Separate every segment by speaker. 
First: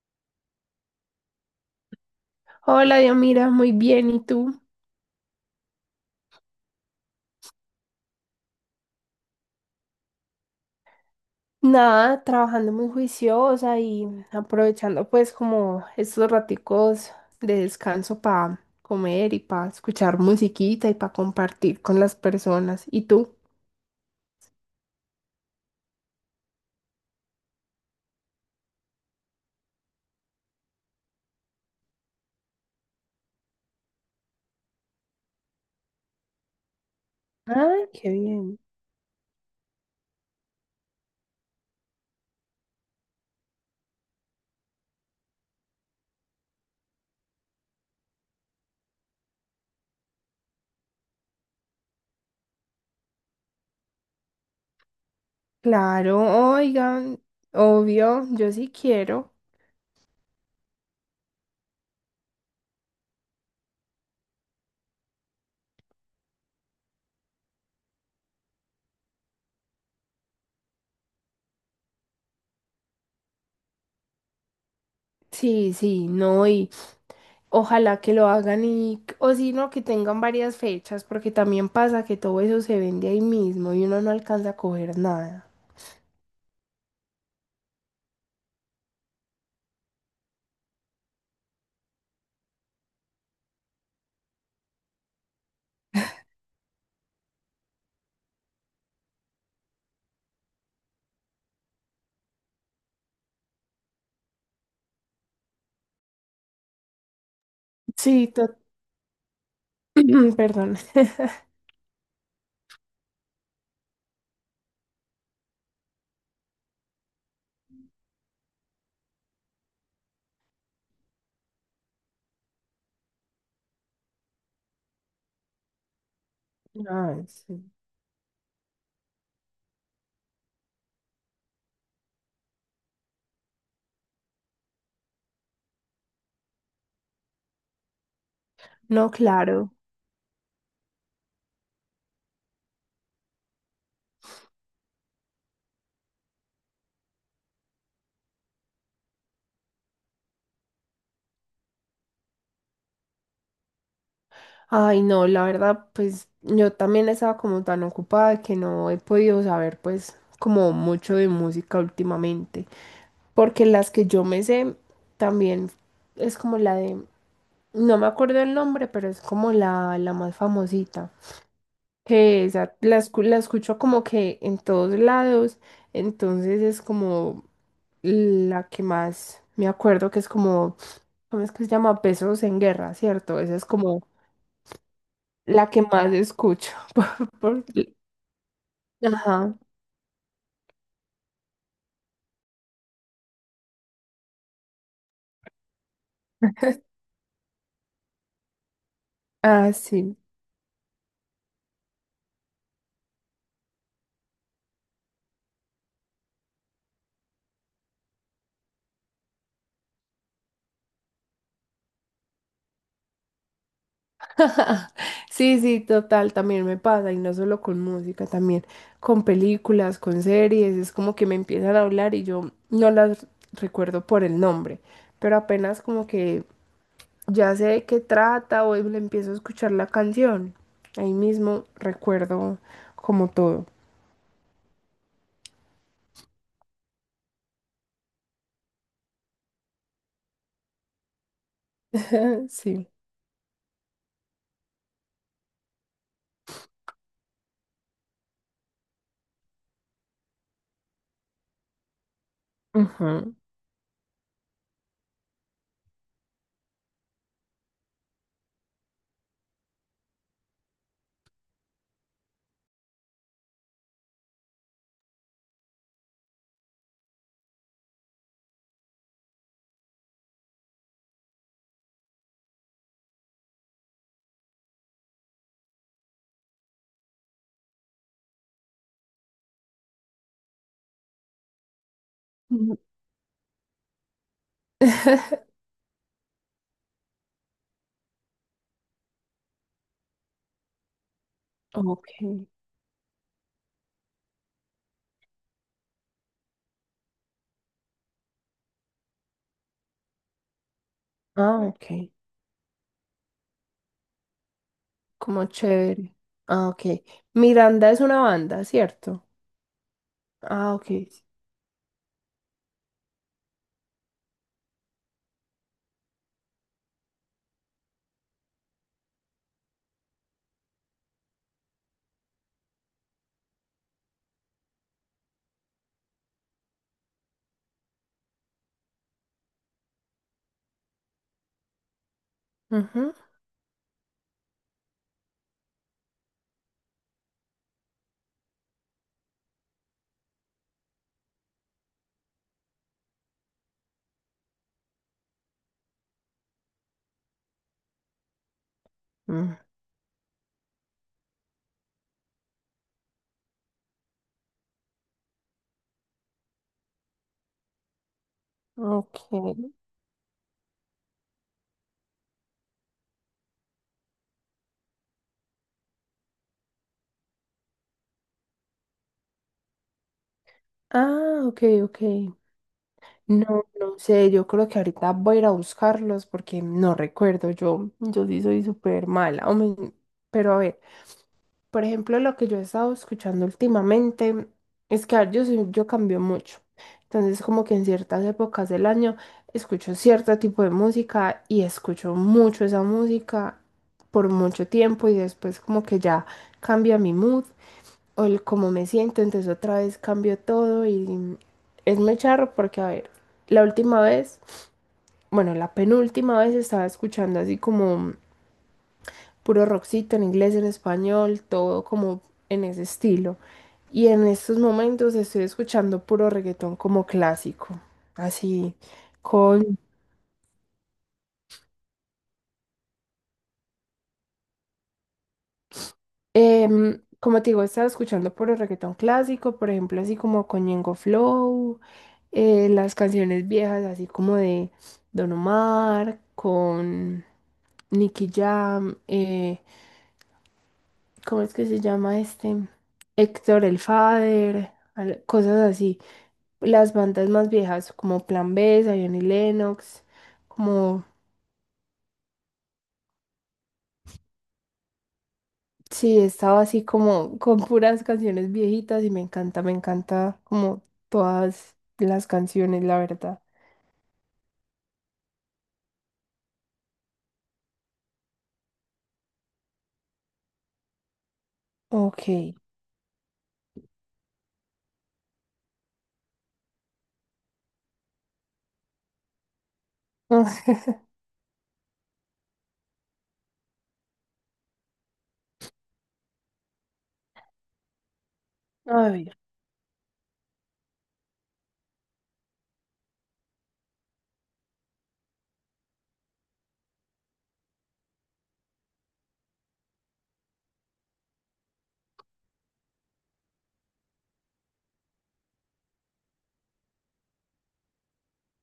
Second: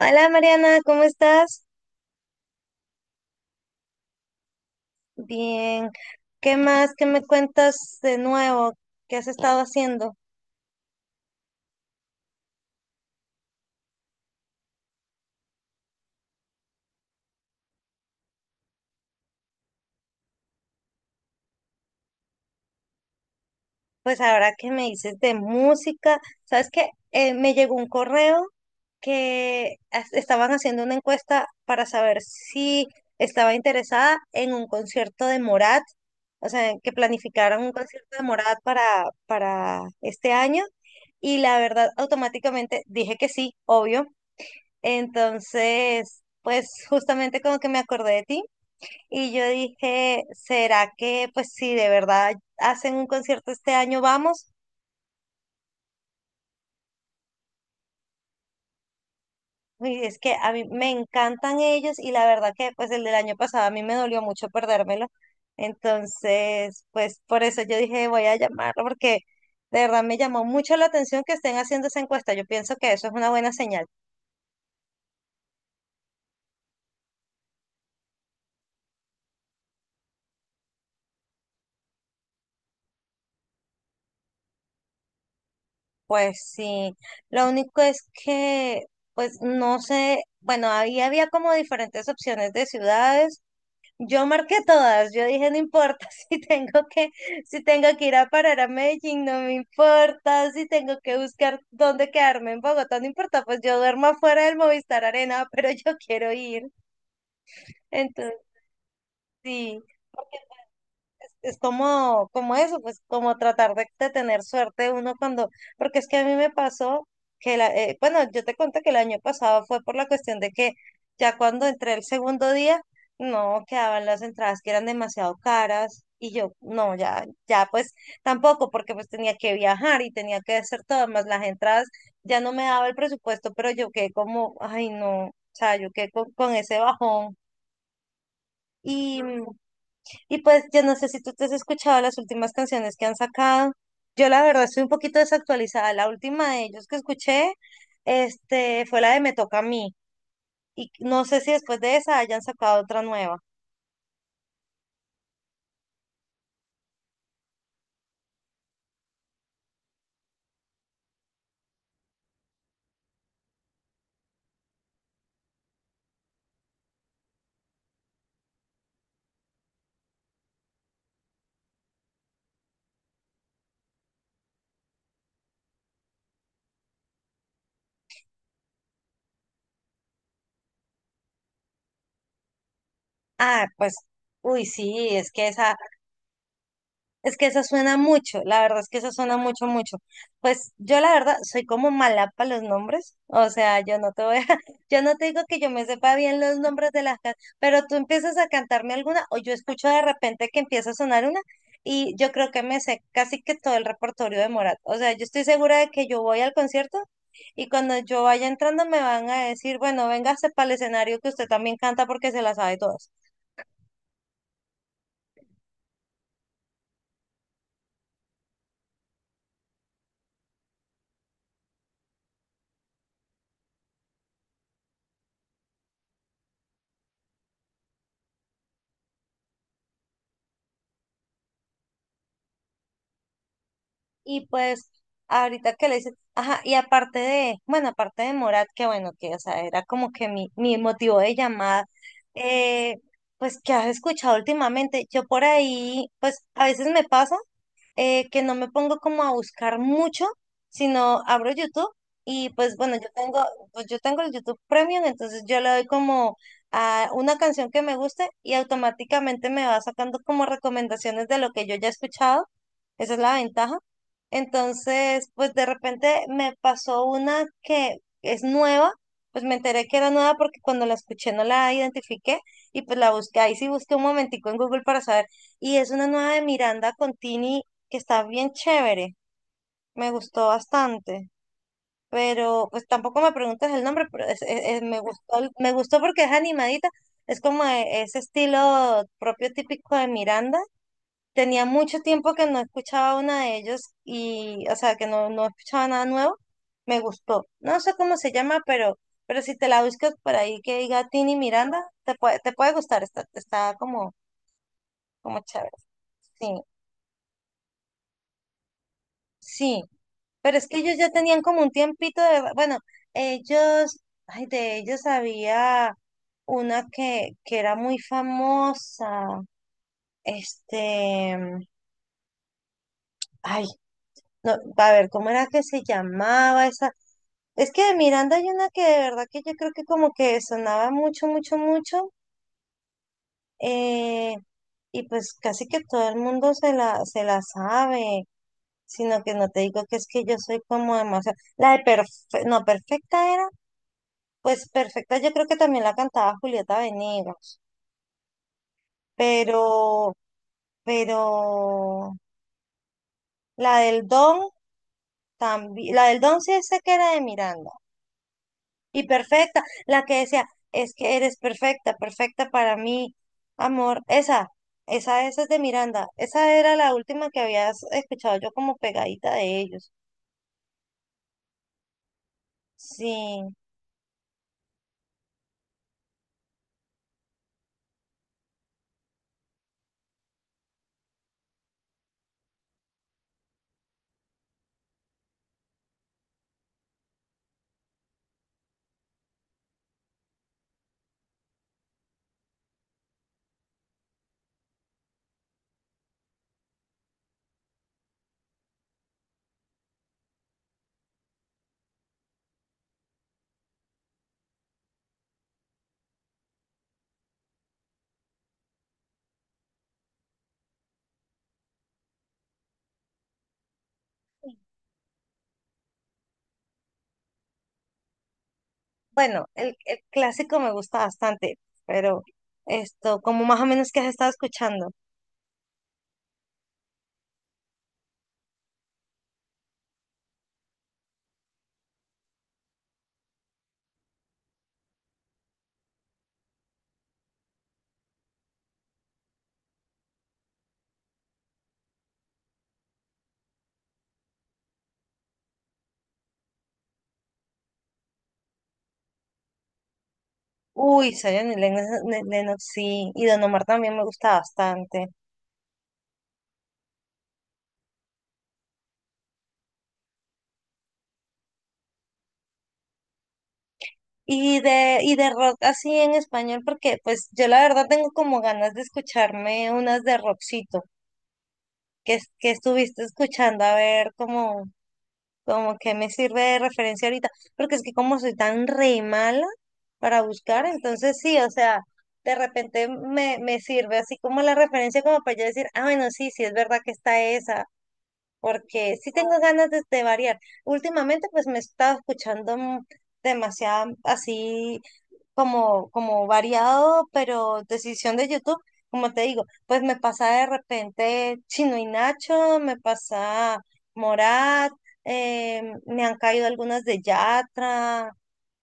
Speaker 1: Hola Mariana, ¿cómo estás?
Speaker 2: Hola, mira, muy bien. ¿Y tú?
Speaker 1: Bien. ¿Qué más? ¿Qué me cuentas de nuevo? ¿Qué has estado haciendo?
Speaker 2: Nada, trabajando muy juiciosa y aprovechando pues como estos raticos de descanso para comer y para escuchar musiquita y para compartir con las personas. ¿Y tú?
Speaker 1: Pues ahora que me dices de música, ¿sabes qué? Me llegó un correo que estaban haciendo una encuesta para saber si estaba interesada en un concierto de Morat, o sea, que planificaran un
Speaker 2: Ay, qué
Speaker 1: concierto de Morat
Speaker 2: bien.
Speaker 1: para este año. Y la verdad, automáticamente dije que sí, obvio. Entonces, pues justamente como que me acordé de ti y yo dije, ¿será que pues si de verdad hacen un concierto este año vamos?
Speaker 2: Claro, oigan, obvio, yo sí quiero.
Speaker 1: Y es que a mí me encantan ellos y la verdad que pues el del año pasado a mí me dolió mucho perdérmelo. Entonces, pues por eso yo dije, voy a llamarlo porque de verdad me llamó mucho la atención que estén haciendo esa encuesta. Yo pienso que eso es una buena señal.
Speaker 2: Sí, sí, no, y ojalá que lo hagan y, o si no, que tengan varias fechas, porque también pasa que todo eso se vende ahí mismo y uno no alcanza a coger nada.
Speaker 1: Pues sí, lo único es que, pues no sé, bueno, había como diferentes opciones de ciudades. Yo marqué todas, yo dije, no importa si tengo que, si tengo que ir a parar a Medellín, no me importa, si tengo que buscar dónde quedarme en Bogotá, no importa, pues yo duermo afuera del Movistar Arena, pero yo quiero ir.
Speaker 2: Sí.
Speaker 1: Entonces, sí.
Speaker 2: Perdón.
Speaker 1: Es como, como eso, pues como tratar de tener suerte uno cuando, porque es que a mí me pasó que, bueno, yo te conté que el año pasado fue por la cuestión de que ya cuando entré el segundo día, no quedaban las entradas que eran demasiado caras y yo, no, ya,
Speaker 2: Ay,
Speaker 1: ya
Speaker 2: sí.
Speaker 1: pues tampoco, porque pues tenía que viajar y tenía que hacer todo, más las entradas ya no me daba el presupuesto, pero yo quedé como, ay no, o sea, yo quedé con ese bajón
Speaker 2: No,
Speaker 1: y...
Speaker 2: claro.
Speaker 1: Y pues yo no sé si tú te has escuchado las últimas canciones que han sacado. Yo la verdad estoy un poquito desactualizada. La última de ellos que escuché, este, fue la de Me Toca a mí. Y no sé si después de esa hayan sacado otra nueva.
Speaker 2: Ay, no, la verdad, pues yo también estaba como tan ocupada que no he podido saber pues como mucho de música últimamente, porque las que yo me sé también es como la de, no me acuerdo el nombre, pero es como la más famosita, que esa la, la escucho como que en todos lados, entonces es como la que más me acuerdo que es como ¿cómo es que se llama? Pesos en guerra, ¿cierto? Esa
Speaker 1: Ah,
Speaker 2: es
Speaker 1: pues,
Speaker 2: como
Speaker 1: uy, sí, es que
Speaker 2: la
Speaker 1: esa,
Speaker 2: que más escucho.
Speaker 1: es que esa
Speaker 2: Porque...
Speaker 1: suena mucho, la verdad es que esa suena
Speaker 2: Ajá.
Speaker 1: mucho, mucho. Pues yo la verdad soy como mala para los nombres, o sea, yo no te voy a, yo no te digo que yo me sepa bien los nombres de las canciones, pero tú empiezas a cantarme alguna o yo
Speaker 2: Ah,
Speaker 1: escucho de
Speaker 2: sí.
Speaker 1: repente que empieza a sonar una y yo creo que me sé casi que todo el repertorio de Morat. O sea, yo estoy segura de que yo voy al concierto y cuando yo vaya entrando me van a decir, bueno, véngase para el escenario que usted también canta porque se la sabe todas.
Speaker 2: Sí, sí, total, también me pasa, y no solo con música, también con películas, con series, es como que me empiezan a hablar y yo no las recuerdo por el nombre, pero apenas como que ya sé de qué trata o le empiezo a escuchar la canción, ahí mismo recuerdo como todo.
Speaker 1: Y pues ahorita que le dices, ajá, y aparte de, bueno, aparte de Morat, que bueno, que o sea, era como que mi motivo de llamada,
Speaker 2: Sí.
Speaker 1: eh, pues que has escuchado últimamente, yo por ahí, pues a veces me pasa que no me pongo como a buscar mucho, sino abro YouTube y pues bueno,
Speaker 2: Ujú.
Speaker 1: pues yo tengo el YouTube Premium, entonces yo le doy como a una canción que me guste y automáticamente me va sacando como recomendaciones de lo que yo ya he escuchado, esa es la ventaja. Entonces, pues de repente me pasó una que es nueva, pues me enteré que era nueva porque cuando la escuché no la identifiqué y pues la busqué, ahí sí busqué un momentico en Google para saber. Y es una nueva de Miranda Contini que está bien chévere, me gustó bastante. Pero pues tampoco me preguntas el nombre, pero me gustó, me gustó porque es animadita, es como ese estilo propio típico de Miranda. Tenía mucho
Speaker 2: Ok.
Speaker 1: tiempo que no escuchaba una de ellos y, o sea, que no, no escuchaba nada nuevo. Me gustó. No sé cómo se llama, pero si te la buscas por ahí que diga Tini
Speaker 2: Ah,
Speaker 1: Miranda,
Speaker 2: ok.
Speaker 1: te puede gustar. Está como, como
Speaker 2: Como
Speaker 1: chévere.
Speaker 2: chévere.
Speaker 1: Sí,
Speaker 2: Ah, ok. Miranda es una banda, ¿cierto?
Speaker 1: sí. Pero es
Speaker 2: Ah,
Speaker 1: que
Speaker 2: ok.
Speaker 1: ellos ya tenían como un tiempito de, bueno, ellos, ay, de ellos había una que era muy famosa. Este, ay, no, a ver, ¿cómo era que se llamaba esa? Es que de Miranda hay una que de verdad que yo creo que como que sonaba mucho, mucho, mucho,
Speaker 2: Ujú.
Speaker 1: eh, y pues casi que todo el mundo se la sabe, sino que no te digo que es que yo soy como demasiado, la de perfe no, perfecta era, pues perfecta yo creo que también la cantaba Julieta Venegas,
Speaker 2: Mm.
Speaker 1: pero, pero la del Don también, la del Don sí sé que era de Miranda. Y
Speaker 2: Ok.
Speaker 1: perfecta, la que decía, es que eres perfecta, perfecta para mí, amor. Esa es de Miranda. Esa era la última que habías escuchado yo como pegadita de ellos.
Speaker 2: Ah, ok, ok.
Speaker 1: Sí.
Speaker 2: No, no sé, yo creo que ahorita voy a ir a buscarlos porque no recuerdo, yo sí soy súper mala, pero a ver. Por ejemplo, lo que yo he estado escuchando últimamente es que a ver, yo, yo cambio mucho. Entonces, como que en ciertas épocas del año escucho cierto tipo de música y escucho mucho esa música por mucho tiempo y después como que ya cambia mi mood o el cómo me siento, entonces otra vez cambio todo y es muy charro porque, a ver, la última vez, bueno, la penúltima vez estaba escuchando así como puro rockcito en inglés, en español, todo como en ese estilo. Y en estos momentos estoy escuchando puro reggaetón como clásico, así
Speaker 1: Bueno, el,
Speaker 2: con,
Speaker 1: el clásico me gusta bastante, pero esto, como más o menos que has estado escuchando.
Speaker 2: como te digo, estaba escuchando puro reggaetón clásico, por ejemplo, así como con Ñengo Flow, las canciones viejas, así como de Don Omar, con Nicky Jam, ¿cómo es que se llama este? Héctor el Father, cosas así. Las bandas más viejas, como Plan B, Zion y Lennox, como,
Speaker 1: Uy, Zion y Lennox, Lennox, sí. Y Don Omar también me gusta bastante.
Speaker 2: sí, estaba así como con puras canciones viejitas y me encanta como todas las canciones, la verdad.
Speaker 1: Y y de rock así en español, porque pues yo la verdad tengo como ganas de escucharme unas de rockcito. Que,
Speaker 2: Ok.
Speaker 1: que estuviste escuchando, a ver cómo, como que me sirve de referencia ahorita, porque es que como soy tan re mala para buscar, entonces sí, o sea, de repente me sirve así como la referencia como para yo decir, ah, bueno, sí, sí, es verdad que está esa, porque
Speaker 2: A
Speaker 1: sí
Speaker 2: ver.
Speaker 1: tengo ganas de variar. Últimamente pues me he estado escuchando demasiado así como, como variado, pero decisión de YouTube, como te digo, pues me pasa de repente Chino y Nacho, me pasa Morat, me han caído algunas de Yatra,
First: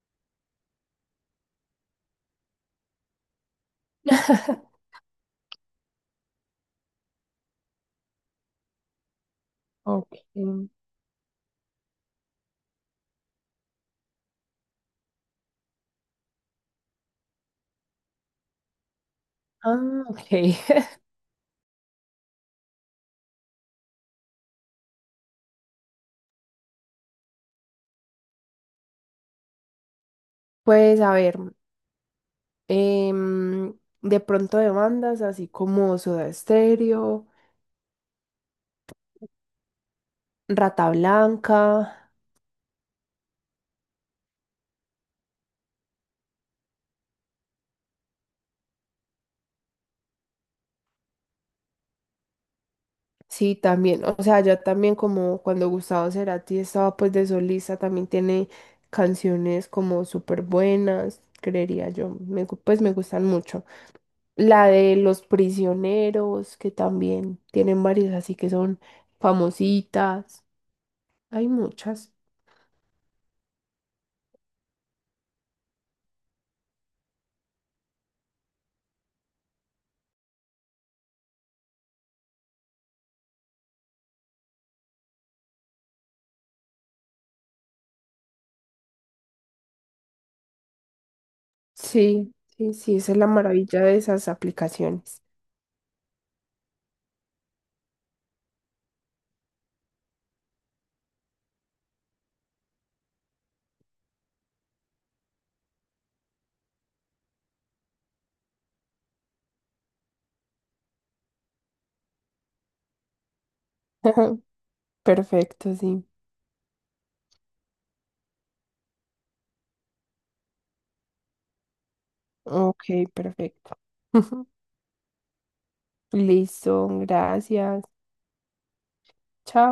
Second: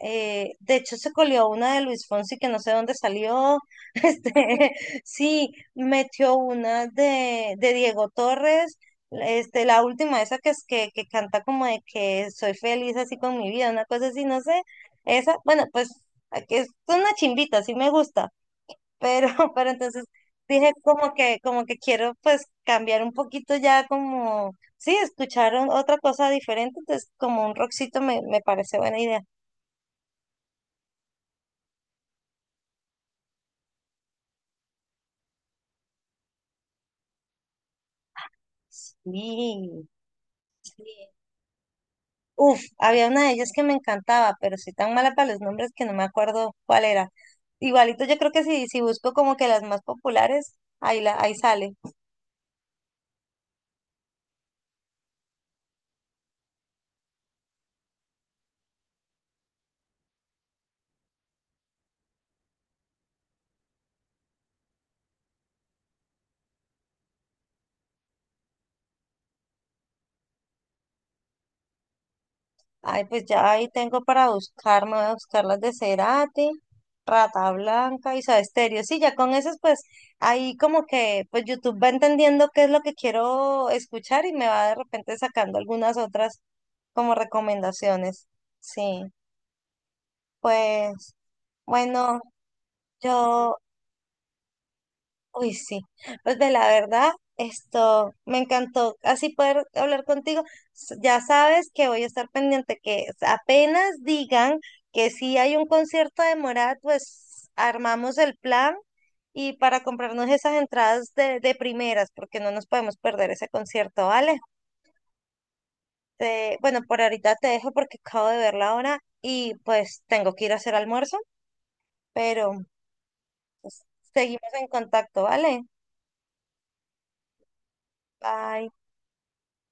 Speaker 1: de hecho se colió una de Luis Fonsi que no sé dónde salió, este, sí, metió una de Diego Torres. Este, la
Speaker 2: Ok.
Speaker 1: última, esa que canta como de que soy feliz así con mi vida, una cosa así, no sé. Esa, bueno, pues a que es una chimbita, sí me gusta, pero, pero
Speaker 2: Ah,
Speaker 1: entonces
Speaker 2: ok.
Speaker 1: dije como que quiero pues cambiar un poquito ya como, sí, escuchar otra cosa diferente, entonces como un rockcito me parece buena idea.
Speaker 2: Pues a ver, em, de pronto de bandas así como Soda Stereo,
Speaker 1: Sí, sí.
Speaker 2: Rata Blanca.
Speaker 1: Uf, había una de ellas que me encantaba, pero soy tan mala para los nombres que no me acuerdo cuál era. Igualito yo creo que si busco como que las más populares, ahí sale.
Speaker 2: Sí, también, o sea, ya también como cuando Gustavo Cerati estaba pues de solista, también tiene canciones como súper buenas, creería yo, pues me gustan mucho. La de Los Prisioneros, que también tienen varias así que son famositas, hay muchas.
Speaker 1: Ay, pues ya ahí tengo para buscar, me voy a buscar las de Cerati, Rata Blanca y Soda Stereo. Sí, ya con esas, pues ahí como que pues YouTube va entendiendo qué es lo que quiero escuchar y me va de repente sacando algunas otras como recomendaciones. Sí, pues bueno,
Speaker 2: Sí, sí, sí, esa es la
Speaker 1: yo
Speaker 2: maravilla de esas aplicaciones.
Speaker 1: uy, sí. Pues de la verdad, esto me encantó así poder hablar contigo. Ya sabes que voy a estar pendiente que apenas digan que si hay un concierto de Morat, pues armamos el plan y para comprarnos esas entradas de primeras, porque no nos podemos perder ese concierto, ¿vale?
Speaker 2: Perfecto, sí.
Speaker 1: Bueno, por ahorita te dejo porque acabo de ver la hora y pues tengo que ir a hacer almuerzo, pero
Speaker 2: Ok, perfecto.
Speaker 1: seguimos en contacto, ¿vale?
Speaker 2: Listo, gracias.
Speaker 1: Bye.
Speaker 2: Chao.